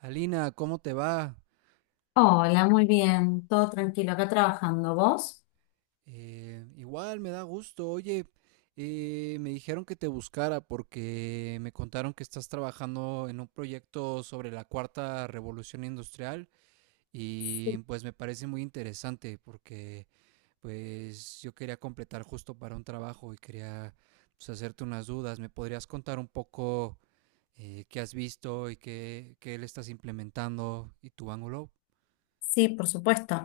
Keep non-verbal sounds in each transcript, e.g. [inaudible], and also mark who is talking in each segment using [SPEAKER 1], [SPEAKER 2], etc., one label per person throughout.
[SPEAKER 1] Alina, ¿cómo te va?
[SPEAKER 2] Hola, muy bien, todo tranquilo, acá trabajando. ¿Vos?
[SPEAKER 1] Igual me da gusto. Oye, me dijeron que te buscara porque me contaron que estás trabajando en un proyecto sobre la cuarta revolución industrial y pues me parece muy interesante porque pues yo quería completar justo para un trabajo y quería, pues, hacerte unas dudas. ¿Me podrías contar un poco qué has visto y qué le estás implementando y tu ángulo?
[SPEAKER 2] Sí, por supuesto.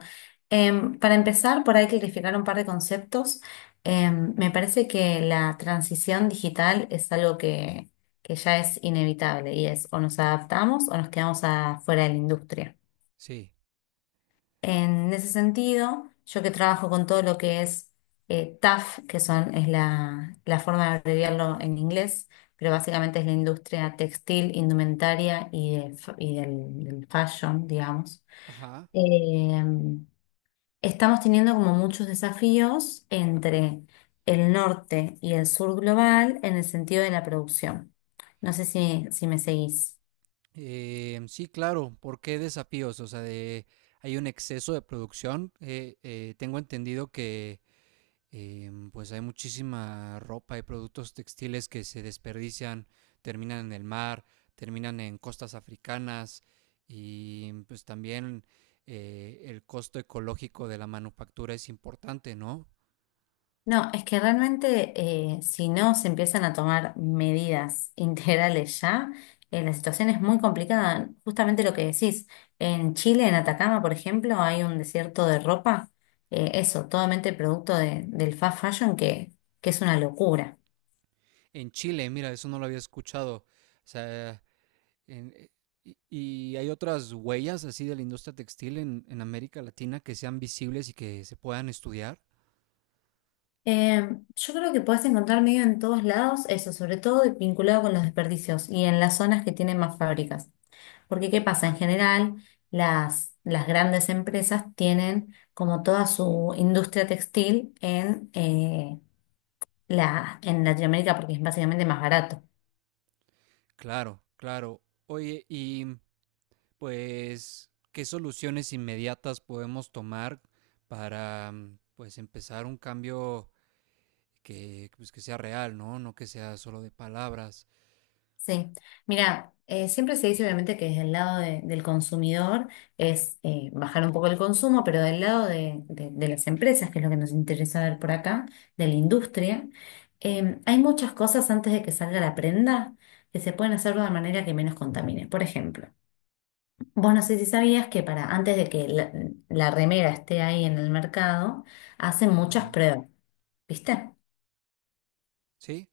[SPEAKER 2] Para empezar, por ahí clarificar un par de conceptos. Me parece que la transición digital es algo que ya es inevitable y es o nos adaptamos o nos quedamos afuera de la industria.
[SPEAKER 1] Sí.
[SPEAKER 2] En ese sentido, yo que trabajo con todo lo que es TAF, es la forma de abreviarlo en inglés, pero básicamente es la industria textil, indumentaria y, y del fashion, digamos.
[SPEAKER 1] Ajá.
[SPEAKER 2] Eh, Estamos teniendo como muchos desafíos entre el norte y el sur global en el sentido de la producción. No sé si me seguís.
[SPEAKER 1] Sí, claro. ¿Por qué desafíos? O sea, de, hay un exceso de producción. Tengo entendido que pues hay muchísima ropa y productos textiles que se desperdician, terminan en el mar, terminan en costas africanas y pues también, el costo ecológico de la manufactura es importante, ¿no?
[SPEAKER 2] No, es que realmente si no se empiezan a tomar medidas [laughs] integrales ya, la situación es muy complicada. Justamente lo que decís, en Chile, en Atacama, por ejemplo, hay un desierto de ropa, eso, totalmente del fast fashion que es una locura.
[SPEAKER 1] En Chile, mira, eso no lo había escuchado. O sea, En- eh, y hay otras huellas así de la industria textil en América Latina que sean visibles y que se puedan estudiar.
[SPEAKER 2] Eh, yo creo que podés encontrar medio en todos lados, eso, sobre todo vinculado con los desperdicios y en las zonas que tienen más fábricas. Porque ¿qué pasa? En general, las grandes empresas tienen como toda su industria textil en, en Latinoamérica porque es básicamente más barato.
[SPEAKER 1] Claro, claro. Oye, y pues, ¿qué soluciones inmediatas podemos tomar para, pues, empezar un cambio que, pues, que sea real? ¿No? No que sea solo de palabras.
[SPEAKER 2] Sí. Mira, siempre se dice obviamente que desde el del consumidor es bajar un poco el consumo, pero del lado de las empresas, que es lo que nos interesa ver por acá, de la industria, hay muchas cosas antes de que salga la prenda que se pueden hacer de una manera que menos contamine. Por ejemplo. Vos no sé si sabías que para antes de que la remera esté ahí en el mercado, hacen muchas
[SPEAKER 1] Ajá.
[SPEAKER 2] pruebas, ¿viste?
[SPEAKER 1] Sí,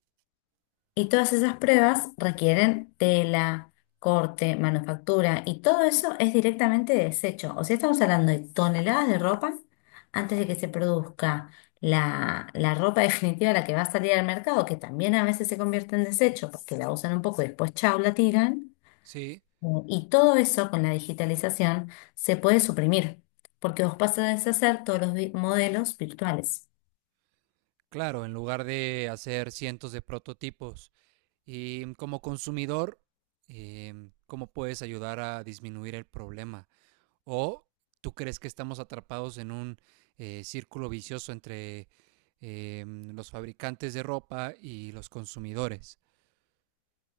[SPEAKER 2] Y todas esas pruebas requieren tela, corte, manufactura, y todo eso es directamente desecho. O sea, estamos hablando de toneladas de ropa antes de que se produzca la ropa [laughs] definitiva, la que va a salir al mercado, que también a veces se convierte en desecho porque la usan un poco y después chau, la tiran.
[SPEAKER 1] sí.
[SPEAKER 2] Y todo eso con la digitalización se puede suprimir, porque vos pasás a hacer todos los modelos virtuales.
[SPEAKER 1] Claro, en lugar de hacer cientos de prototipos. Y, como consumidor, ¿cómo puedes ayudar a disminuir el problema? ¿O tú crees que estamos atrapados en un círculo vicioso entre los fabricantes de ropa y los consumidores?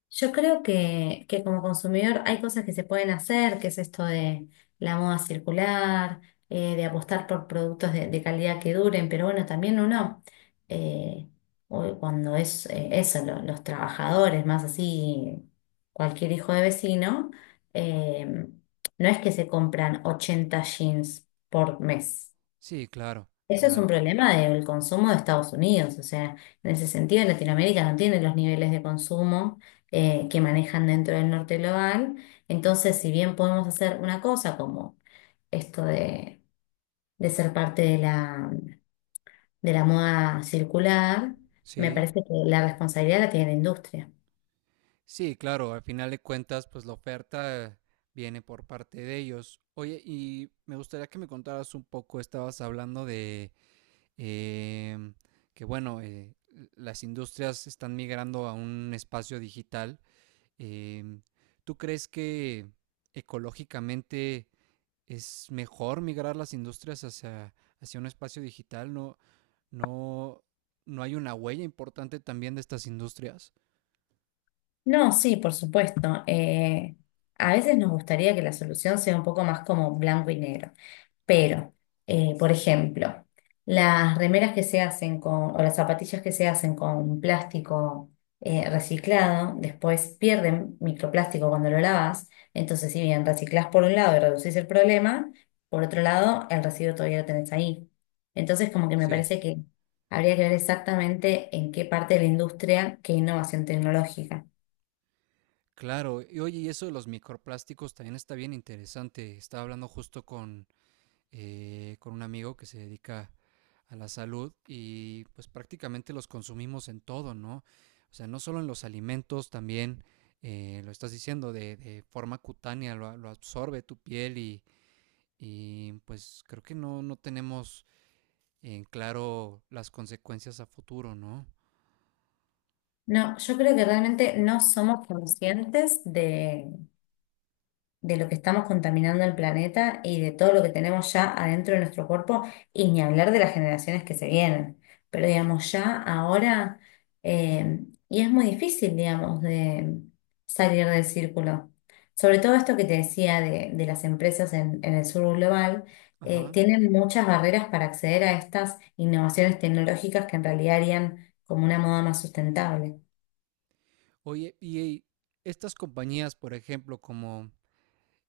[SPEAKER 2] Yo creo que como consumidor hay cosas que se pueden hacer, que es esto de la moda circular, de apostar por productos de calidad que duren, pero bueno, también uno, eh, cuando es eso, los trabajadores, más así, cualquier hijo de vecino, eh, no es que se compran 80 jeans por mes.
[SPEAKER 1] Sí, claro,
[SPEAKER 2] Eso es un
[SPEAKER 1] claro.
[SPEAKER 2] problema del consumo de Estados Unidos, o sea, en ese sentido Latinoamérica no tiene los niveles de consumo que manejan dentro del norte global, entonces si bien podemos hacer una cosa como esto de ser parte de de la moda circular, me
[SPEAKER 1] Sí,
[SPEAKER 2] parece que la responsabilidad la tiene la industria.
[SPEAKER 1] sí, claro. Al final de cuentas, pues la oferta viene por parte de ellos. Oye, y me gustaría que me contaras un poco, estabas hablando de eh, que bueno, las industrias están migrando a un espacio digital. eh, ¿Tú crees que ecológicamente es mejor migrar las industrias hacia, hacia un espacio digital? ¿No, no, no hay una huella importante también de estas industrias?
[SPEAKER 2] No, sí, por supuesto. A veces nos gustaría que la solución sea un poco más como blanco y negro. Pero, por ejemplo, las remeras que se hacen con, o las zapatillas que se hacen con plástico reciclado, después pierden microplástico cuando lo lavas. Entonces, si bien reciclás por un lado y reducís el problema, por otro lado, el residuo todavía lo tenés ahí. Entonces, como que me
[SPEAKER 1] Sí.
[SPEAKER 2] parece que habría que ver exactamente en qué parte de la industria qué innovación tecnológica.
[SPEAKER 1] Claro, y oye, y eso de los microplásticos también está bien interesante. Estaba hablando justo con un amigo que se dedica a la salud y pues prácticamente los consumimos en todo, ¿no? O sea, no solo en los alimentos, también lo estás diciendo de forma cutánea, lo absorbe tu piel y pues creo que no, no tenemos en claro las consecuencias a futuro, ¿no?
[SPEAKER 2] No, yo creo que realmente no somos conscientes de lo que estamos contaminando el planeta y de todo lo que tenemos ya adentro de nuestro cuerpo, y ni hablar de las generaciones que se vienen. Pero digamos, ya ahora, eh, y es muy difícil, digamos, de salir del círculo. Sobre todo esto que te decía de las empresas en el sur global,
[SPEAKER 1] Ajá.
[SPEAKER 2] tienen muchas barreras para acceder a estas innovaciones tecnológicas que en realidad harían como una moda más sustentable.
[SPEAKER 1] Oye, y estas compañías, por ejemplo, como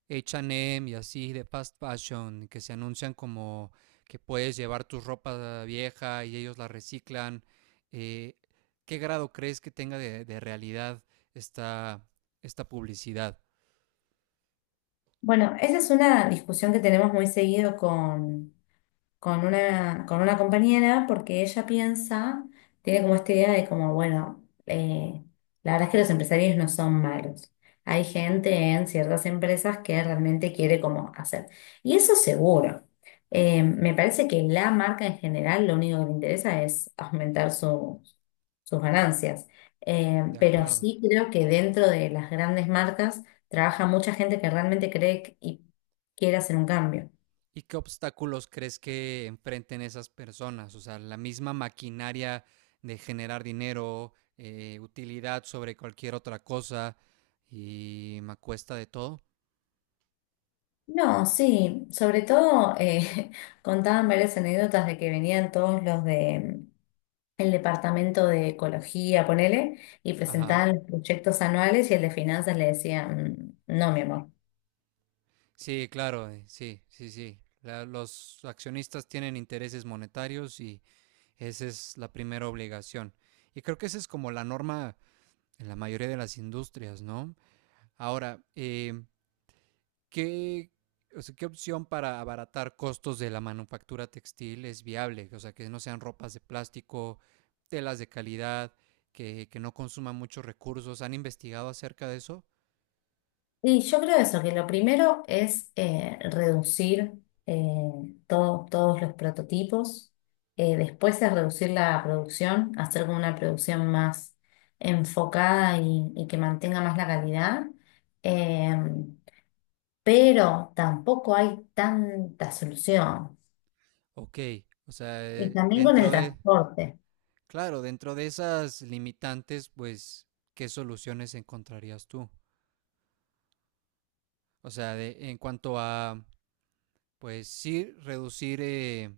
[SPEAKER 1] H&M y así de fast fashion, que se anuncian como que puedes llevar tu ropa vieja y ellos la reciclan. eh, ¿Qué grado crees que tenga de realidad esta, esta publicidad?
[SPEAKER 2] Bueno, esa es una discusión que tenemos muy seguido con con una compañera porque ella piensa, tiene como esta idea de como, bueno, la verdad es que los empresarios no son malos. Hay gente en ciertas empresas que realmente quiere como hacer. Y eso seguro. Me parece que la marca en general lo único que le interesa es aumentar sus ganancias.
[SPEAKER 1] De
[SPEAKER 2] Pero
[SPEAKER 1] acuerdo.
[SPEAKER 2] sí creo que dentro de las grandes marcas trabaja mucha gente que realmente cree y quiere hacer un cambio.
[SPEAKER 1] ¿Y qué obstáculos crees que enfrenten esas personas? O sea, la misma maquinaria de generar dinero, utilidad sobre cualquier otra cosa y me cuesta de todo.
[SPEAKER 2] No, sí, sobre todo [laughs] contaban varias anécdotas de que venían todos los de el departamento de ecología, ponele, y
[SPEAKER 1] Ajá.
[SPEAKER 2] presentaban los proyectos anuales y el de finanzas le decía, "Mm, no, mi amor.
[SPEAKER 1] Sí, claro, sí, sí, sí. Los accionistas tienen intereses monetarios y esa es la primera obligación. Y creo que esa es como la norma en la mayoría de las industrias, ¿no? Ahora, ¿qué, o sea, qué opción para abaratar costos de la manufactura textil es viable? O sea, que no sean ropas de plástico, telas de calidad, que no consuman muchos recursos. ¿Han investigado acerca de eso?
[SPEAKER 2] Y yo creo eso, que lo primero es reducir eh, todos los prototipos, después es reducir la producción, hacer como una producción más enfocada y que mantenga más la calidad. em, pero tampoco hay tanta solución.
[SPEAKER 1] Ok, o sea,
[SPEAKER 2] Y también con el
[SPEAKER 1] dentro de...
[SPEAKER 2] transporte.
[SPEAKER 1] Claro, dentro de esas limitantes, pues, ¿qué soluciones encontrarías tú? O sea, en cuanto a, pues sí, reducir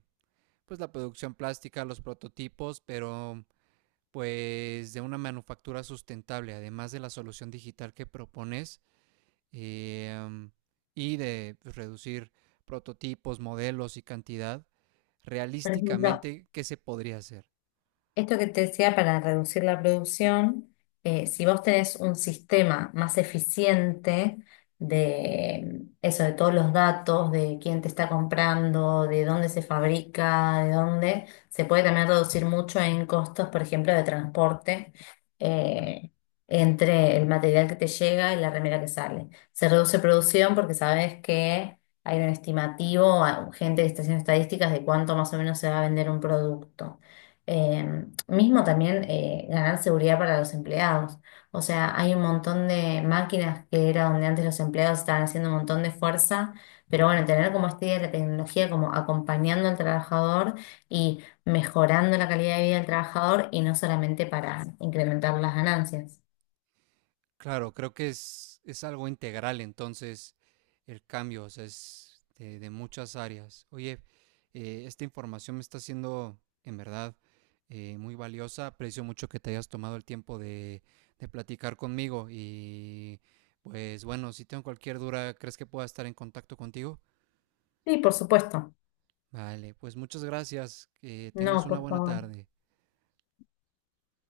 [SPEAKER 1] pues la producción plástica, los prototipos, pero pues de una manufactura sustentable, además de la solución digital que propones, eh, am, y de, pues, reducir prototipos, modelos y cantidad,
[SPEAKER 2] Por ejemplo,
[SPEAKER 1] realísticamente, ¿qué se podría hacer?
[SPEAKER 2] esto que te decía para reducir la producción, si vos tenés un sistema más eficiente de eso, de todos los datos, de quién te está comprando, de dónde se fabrica, de dónde, se puede también reducir mucho en costos, por ejemplo, de transporte,
[SPEAKER 1] Ujú.
[SPEAKER 2] eh, entre el material que te llega y la remera que sale. Se reduce producción porque sabes que hay un estimativo, gente que está haciendo estadísticas de cuánto más o menos se va a vender un producto. Em, Mismo también ganar seguridad para los empleados. O sea, hay un montón de máquinas que era donde antes los empleados estaban haciendo un montón de fuerza, pero bueno, tener como este idea la tecnología como acompañando al trabajador y mejorando la calidad de vida del trabajador y no solamente para incrementar las ganancias.
[SPEAKER 1] Claro, creo que es algo integral entonces el cambio, o sea, es de muchas áreas. Oye, esta información me está siendo en verdad muy valiosa. Aprecio mucho que te hayas tomado el tiempo de platicar conmigo y pues bueno, si tengo cualquier duda, ¿crees que pueda estar en contacto contigo?
[SPEAKER 2] Sí, por supuesto.
[SPEAKER 1] Vale, pues muchas gracias. Que tengas
[SPEAKER 2] No,
[SPEAKER 1] una
[SPEAKER 2] por
[SPEAKER 1] buena
[SPEAKER 2] favor.
[SPEAKER 1] tarde.